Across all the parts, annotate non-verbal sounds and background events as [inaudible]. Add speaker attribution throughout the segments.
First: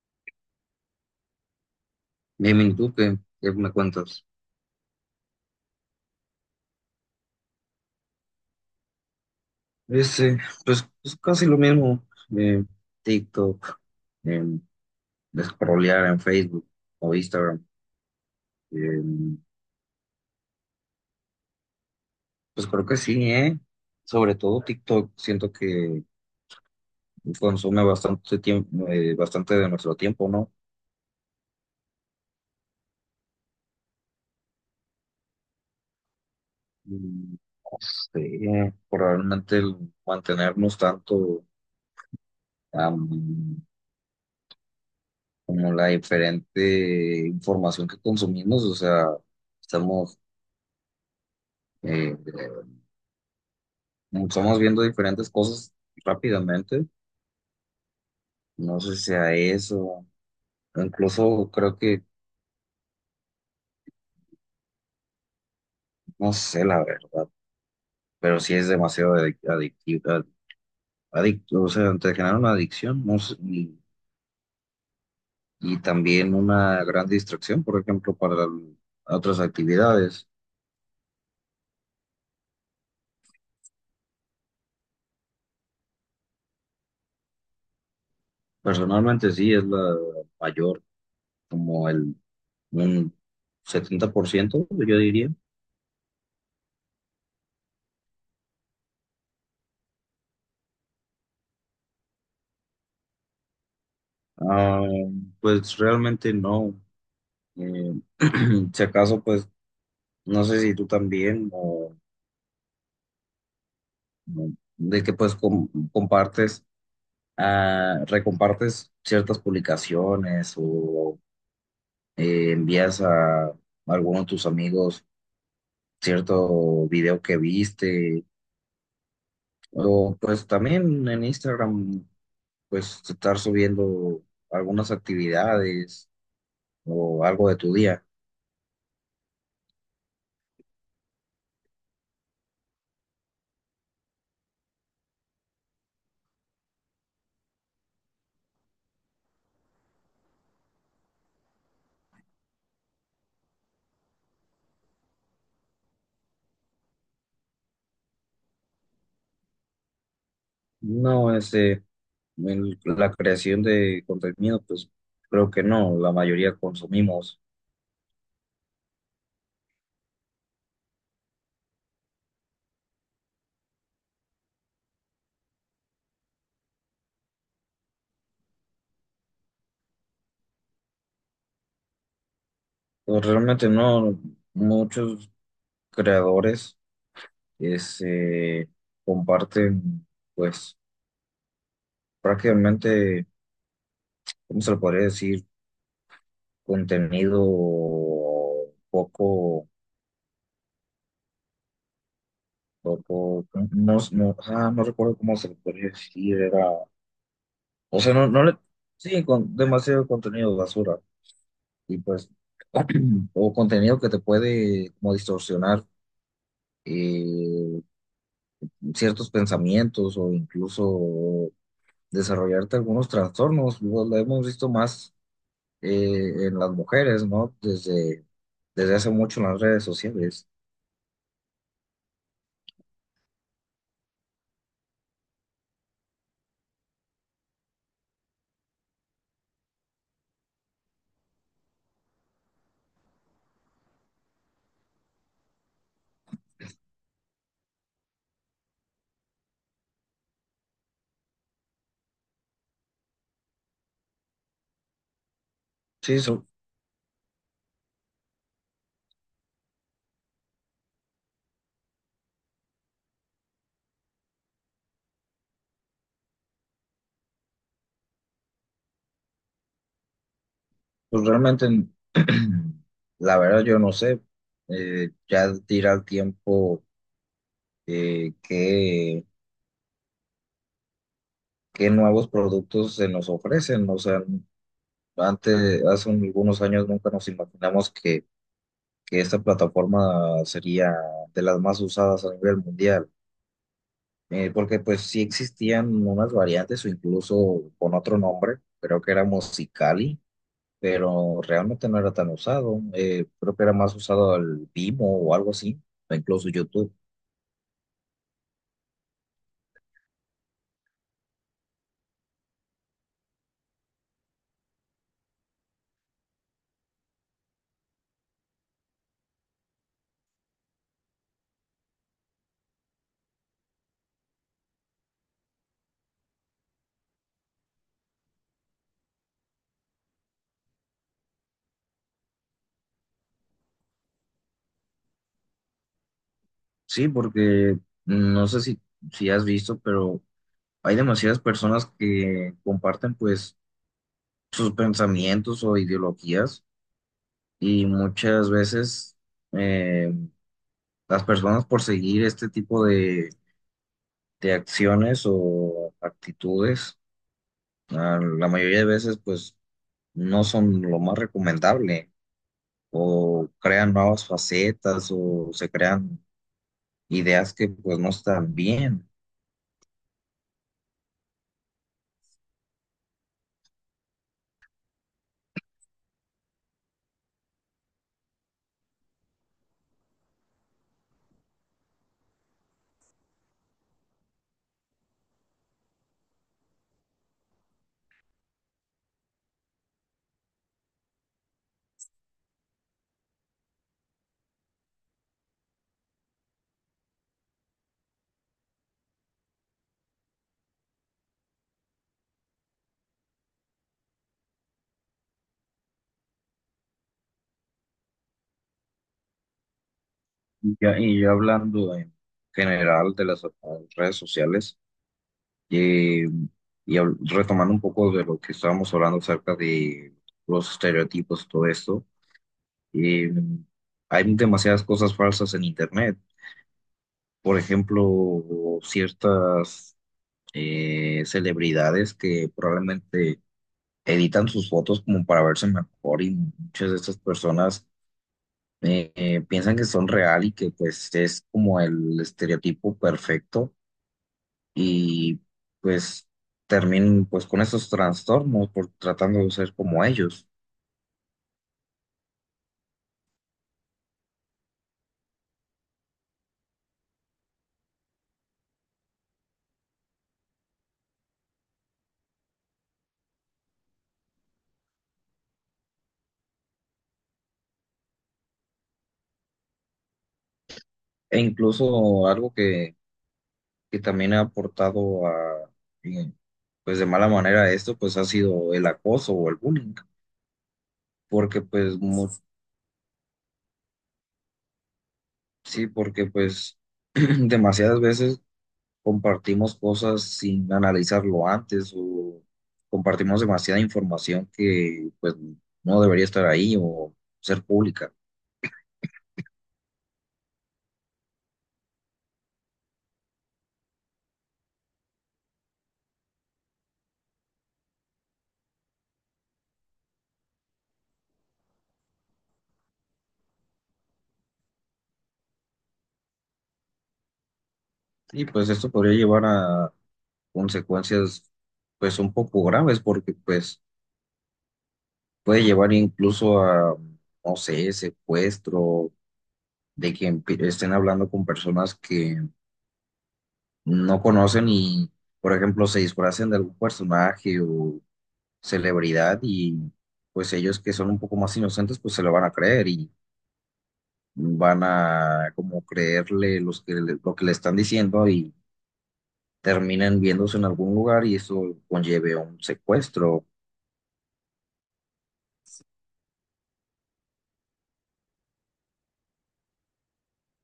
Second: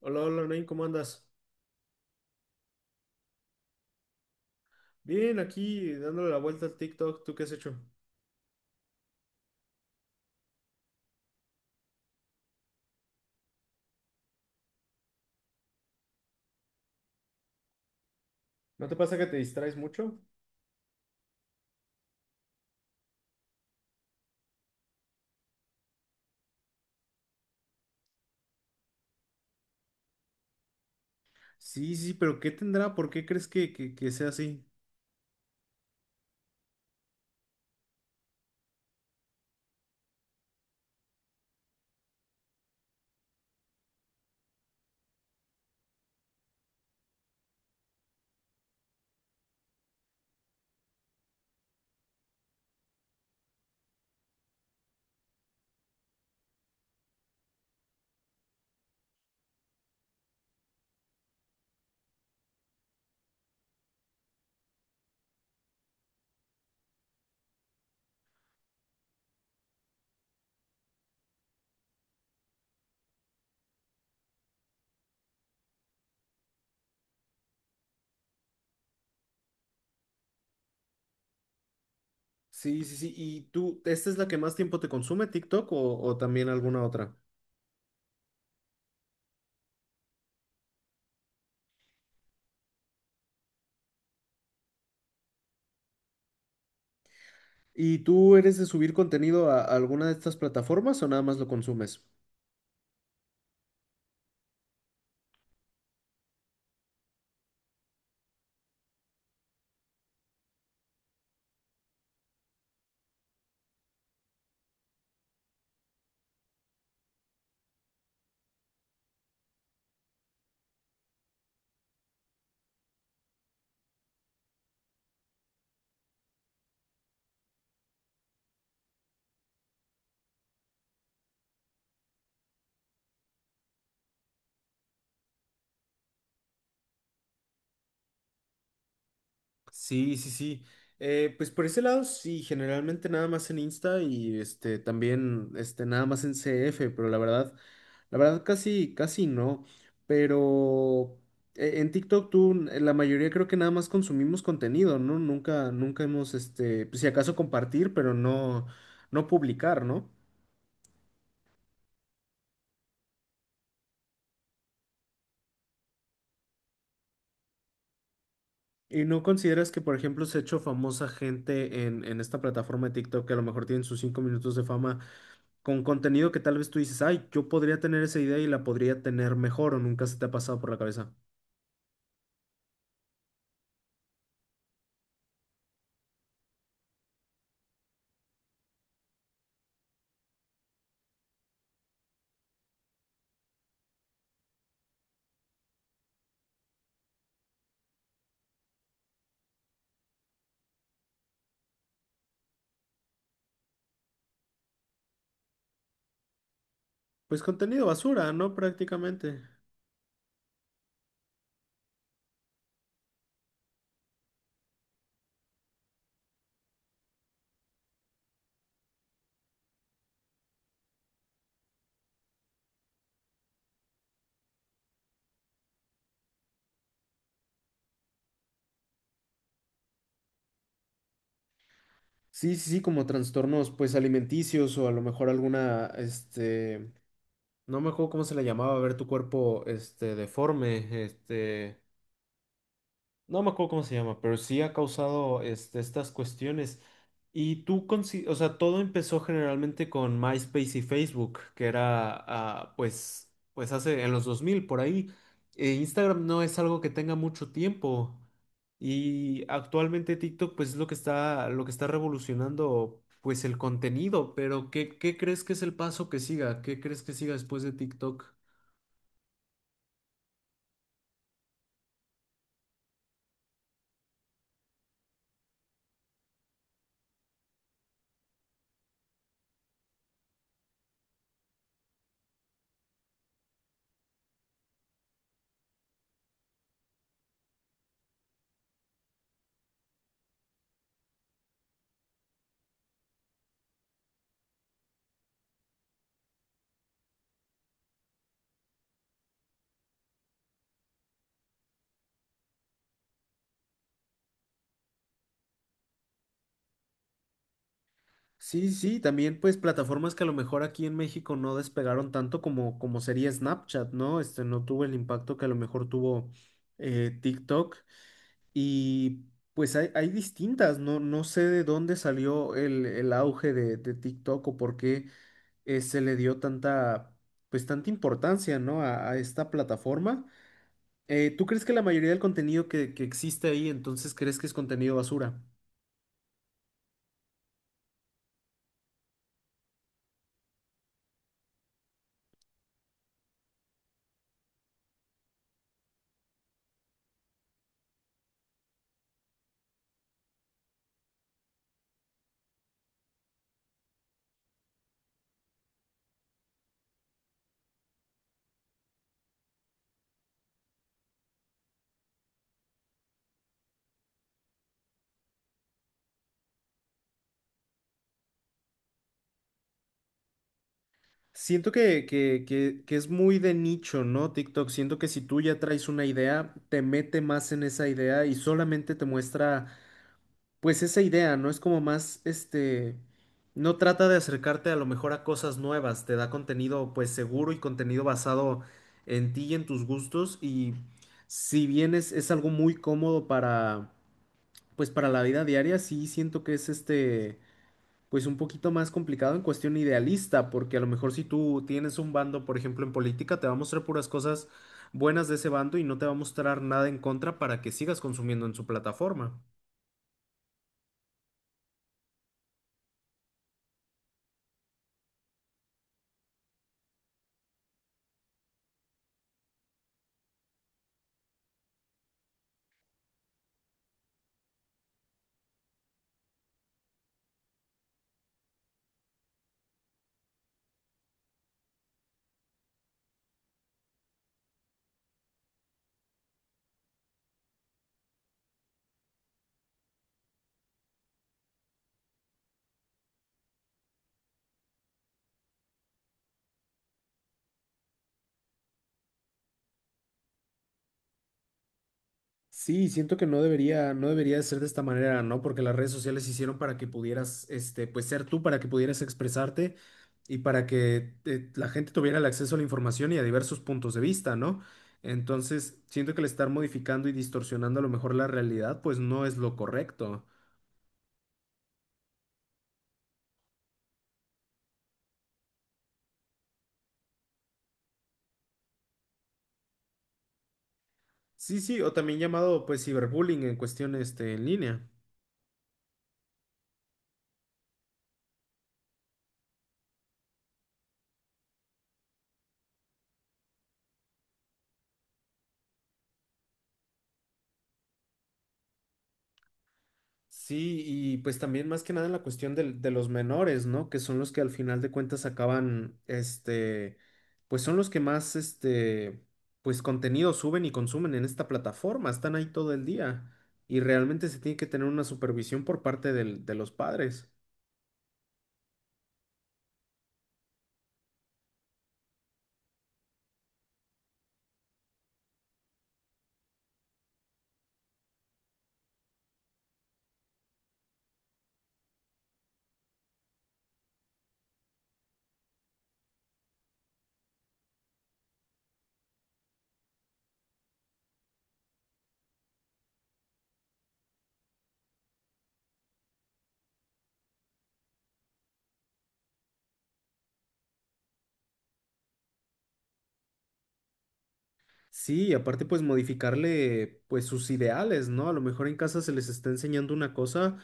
Speaker 1: Hola, hola, Nain, ¿cómo andas?
Speaker 2: Bien, ¿y tú qué, me cuentas?
Speaker 1: Bien, aquí dándole la vuelta al TikTok, ¿tú qué has hecho?
Speaker 2: Ese, pues casi lo mismo. eh, TikTok, em, scrollear en Facebook o Instagram.
Speaker 1: ¿No te pasa que te
Speaker 2: em,
Speaker 1: distraes mucho?
Speaker 2: pues creo que sí, ¿eh? Sobre todo TikTok, siento que consume bastante tiempo, bastante de nuestro tiempo, ¿no?
Speaker 1: Sí, sí, pero ¿qué tendrá? ¿Por qué crees que sea así?
Speaker 2: Mm, No sé, probablemente el mantenernos tanto, am, como la diferente información que consumimos. O sea, estamos... eh, estamos viendo diferentes cosas rápidamente. No sé si sea eso. O incluso creo que, no sé la verdad, pero sí es demasiado adictivo. Adicto, o sea, te genera una adicción, no sé, y también una gran distracción, por ejemplo, para otras actividades.
Speaker 1: Sí, sí, sí. Y tú, ¿esta es la que más tiempo te consume, TikTok, o también alguna otra?
Speaker 2: Personalmente sí es la mayor, como el un 70%, yo diría.
Speaker 1: ¿Y tú eres de subir contenido a alguna de estas plataformas o nada más lo consumes?
Speaker 2: Ah, pues realmente no. Eh, [clears throat] si acaso, pues no sé si tú también, o de que pues compartes, ah, recompartes ciertas publicaciones o envías a alguno de tus amigos cierto video que viste, o pues también en Instagram pues estar subiendo algunas actividades o algo de tu día.
Speaker 1: Sí, sí, sí. Pues por ese lado, sí, generalmente nada más en Insta y este también este nada más en CF. Pero la verdad casi, casi no. Pero en TikTok tú, la mayoría creo que nada más consumimos contenido, ¿no? Nunca, nunca hemos, este, pues, si acaso compartir, pero no, no publicar, ¿no?
Speaker 2: No, este, la creación de contenido pues creo que no, la mayoría consumimos.
Speaker 1: ¿Y no consideras que, por ejemplo, se ha hecho famosa gente en esta plataforma de TikTok que a lo mejor tienen sus 5 minutos de fama, con contenido que tal vez tú dices, ay, yo podría tener esa idea y la podría tener mejor? ¿O nunca se te ha pasado por la cabeza?
Speaker 2: Pues realmente no, muchos creadores, este, comparten, pues prácticamente, ¿cómo se le podría decir? Contenido poco, poco, no recuerdo cómo se le podría decir, era,
Speaker 1: Pues contenido
Speaker 2: o sea, no,
Speaker 1: basura,
Speaker 2: no
Speaker 1: ¿no?
Speaker 2: le, sí,
Speaker 1: Prácticamente.
Speaker 2: con demasiado contenido basura, y pues, [clears throat] o contenido que te puede como distorsionar, eh, ciertos pensamientos o incluso desarrollarte algunos trastornos. Lo hemos visto más, en las mujeres, ¿no? Desde hace mucho en las redes sociales.
Speaker 1: Sí, sí, sí, como trastornos, pues alimenticios o a lo mejor alguna, este, no me acuerdo cómo se le llamaba, ver tu cuerpo, este, deforme, este, no me acuerdo cómo se llama, pero sí ha causado este, estas cuestiones. Y tú, consi- o sea, todo empezó generalmente con MySpace y Facebook, que era, ah, pues, pues hace en los 2000 por ahí.
Speaker 2: Sí,
Speaker 1: Instagram no es algo que tenga mucho tiempo. Y actualmente TikTok, pues, es lo que está revolucionando, pues, el contenido. Pero ¿qué, qué crees que es el paso que siga? ¿Qué crees que siga después de TikTok?
Speaker 2: pues realmente, [clears throat] la verdad yo no sé, ya dirá el tiempo eh, qué, qué nuevos productos se nos ofrecen. O sea, antes, hace algunos años nunca nos imaginamos que esta plataforma sería de las más usadas a nivel mundial. Porque pues sí existían unas variantes o incluso con otro nombre, creo que era Musicali, pero realmente no era tan usado. Creo que era más usado el Vimo o algo así, o incluso YouTube.
Speaker 1: Sí, sí, también pues plataformas que a lo mejor aquí en México no despegaron tanto como, como sería Snapchat, ¿no? Este no tuvo el impacto que a lo mejor tuvo TikTok y pues hay distintas, no, no sé de dónde salió el auge de TikTok o por qué se le dio tanta, pues tanta importancia, ¿no?, a esta plataforma. ¿Tú crees que la mayoría del contenido que existe ahí entonces crees que es contenido basura?
Speaker 2: Sí, porque no sé si, si has visto, pero hay demasiadas personas que comparten pues sus pensamientos o ideologías, y muchas veces eh, las personas por seguir este tipo de acciones o actitudes, ah, la mayoría de veces, pues, no son lo más recomendable, o crean nuevas facetas, o se crean ideas que, pues, no están bien.
Speaker 1: Siento que es muy de nicho, ¿no? TikTok. Siento que si tú ya traes una idea, te mete más en esa idea y solamente te muestra, pues, esa idea, ¿no? Es como más, este, no trata de acercarte a lo mejor a cosas nuevas, te da contenido, pues, seguro y contenido basado en ti y en tus gustos. Y si bien es algo muy cómodo para, pues, para la vida diaria, sí siento que es este pues un poquito más complicado en cuestión idealista, porque a lo mejor si tú tienes un bando, por ejemplo, en política, te va a mostrar puras cosas buenas de ese bando y no te va a mostrar nada en contra para que sigas consumiendo en su plataforma.
Speaker 2: Y ya hablando en general de las, redes sociales, eh, retomando un poco de lo que estábamos hablando acerca de los estereotipos y todo esto, eh, hay demasiadas cosas falsas en Internet. Por ejemplo, ciertas, celebridades que probablemente editan sus fotos como para verse mejor, y muchas de estas personas piensan que son real y que pues es como el estereotipo perfecto, y pues terminan pues con esos trastornos por tratando de ser como ellos.
Speaker 1: Sí, siento que no debería, no debería de ser de esta manera, ¿no? Porque las redes sociales se hicieron para que pudieras, este, pues ser tú, para que pudieras expresarte y para que la gente tuviera el acceso a la información y a diversos puntos de vista, ¿no? Entonces, siento que el estar modificando y distorsionando a lo mejor la realidad, pues no es lo correcto.
Speaker 2: E incluso algo que también ha aportado a, eh, pues de mala manera a esto, pues ha sido el acoso o el bullying,
Speaker 1: Sí,
Speaker 2: porque
Speaker 1: sí, o
Speaker 2: pues
Speaker 1: también llamado pues ciberbullying en cuestión este, en línea.
Speaker 2: sí, porque pues [clears throat] demasiadas veces compartimos cosas sin analizarlo antes, o compartimos demasiada información que pues no debería estar ahí o ser pública.
Speaker 1: Sí, y pues también más que nada en la cuestión del- de, los menores, ¿no? Que son los que al final de cuentas acaban, este, pues son los que más, este, pues contenido suben y consumen en esta plataforma, están ahí todo el día y realmente se tiene que tener una supervisión por parte del- de los padres.
Speaker 2: Y pues esto podría llevar a consecuencias pues un poco graves, porque pues puede llevar incluso a, no sé, secuestro, de que estén hablando con personas que no conocen y, por ejemplo, se disfracen de algún personaje o celebridad, y pues ellos que son un poco más inocentes pues se lo van a creer, y van a como creerle los que lo que le están diciendo, y terminan viéndose en algún lugar y eso conlleve a un secuestro.
Speaker 1: Sí, y aparte pues modificarle pues sus ideales, ¿no? A lo mejor en casa se les está enseñando una cosa,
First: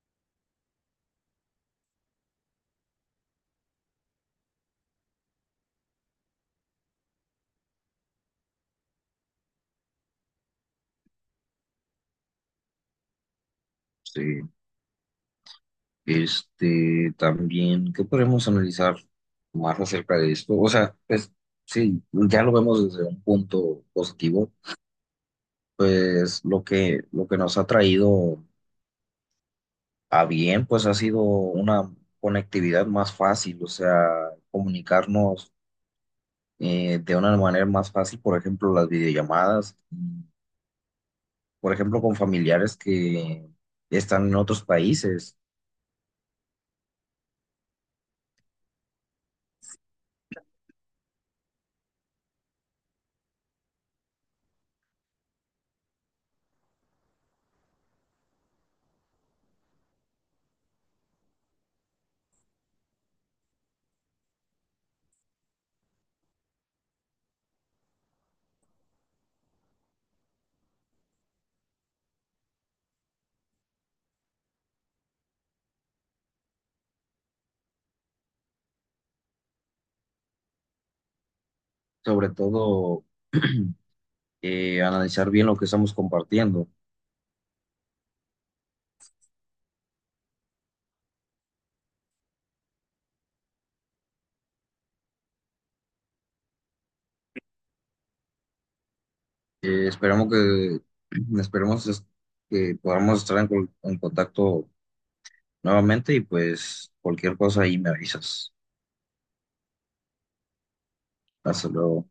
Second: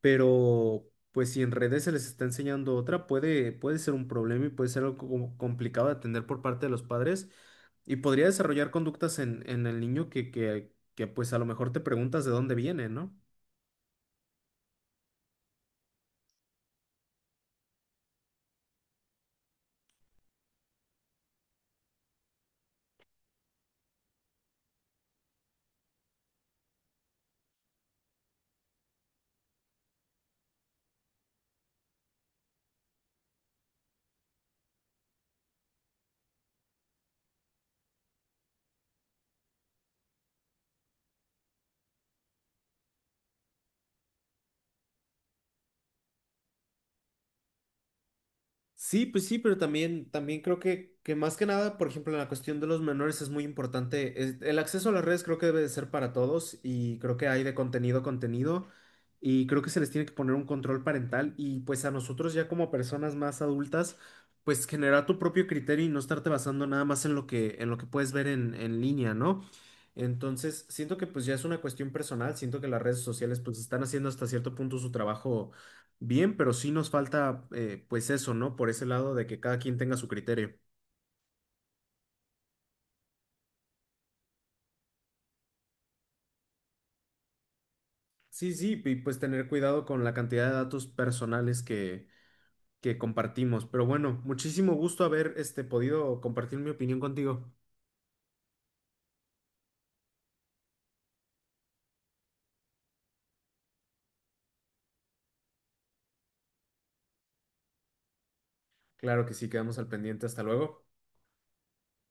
Speaker 1: pero pues si en redes se les está enseñando otra, puede, puede ser un problema y puede ser algo como complicado de atender por parte de los padres y podría desarrollar conductas en el niño que pues a lo mejor te preguntas de dónde viene, ¿no?
Speaker 2: Sí. Este, también, ¿qué podemos analizar más acerca de esto? O sea, pues sí, ya lo vemos desde un punto positivo. Pues lo que nos ha traído, ah, bien, pues ha sido una conectividad más fácil, o sea, comunicarnos, de una manera más fácil, por ejemplo, las videollamadas, y, por ejemplo, con familiares que están en otros países.
Speaker 1: Sí, pues sí, pero también, también creo que más que nada, por ejemplo, en la cuestión de los menores es muy importante. Es- el acceso a las redes creo que debe de ser para todos y creo que hay de contenido a contenido y creo que se les tiene que poner un control parental y pues a nosotros ya como personas más adultas, pues generar tu propio criterio y no estarte basando nada más en lo que puedes ver en línea, ¿no? Entonces, siento que pues ya es una cuestión personal, siento que las redes sociales pues están haciendo hasta cierto punto su trabajo bien, pero sí nos falta, pues eso, ¿no? Por ese lado de que cada quien tenga su criterio.
Speaker 2: Sobre todo [clears throat] analizar bien lo que estamos compartiendo.
Speaker 1: Sí, sí, y pues tener cuidado con la cantidad de datos personales que compartimos. Pero bueno, muchísimo gusto haber este, podido compartir mi opinión contigo.
Speaker 2: Esperemos que, [clears throat] esperemos es- que podamos estar en, en contacto nuevamente, y pues cualquier cosa ahí me avisas.
Speaker 1: Claro que sí, quedamos al pendiente. Hasta luego.
Speaker 2: Hasta luego.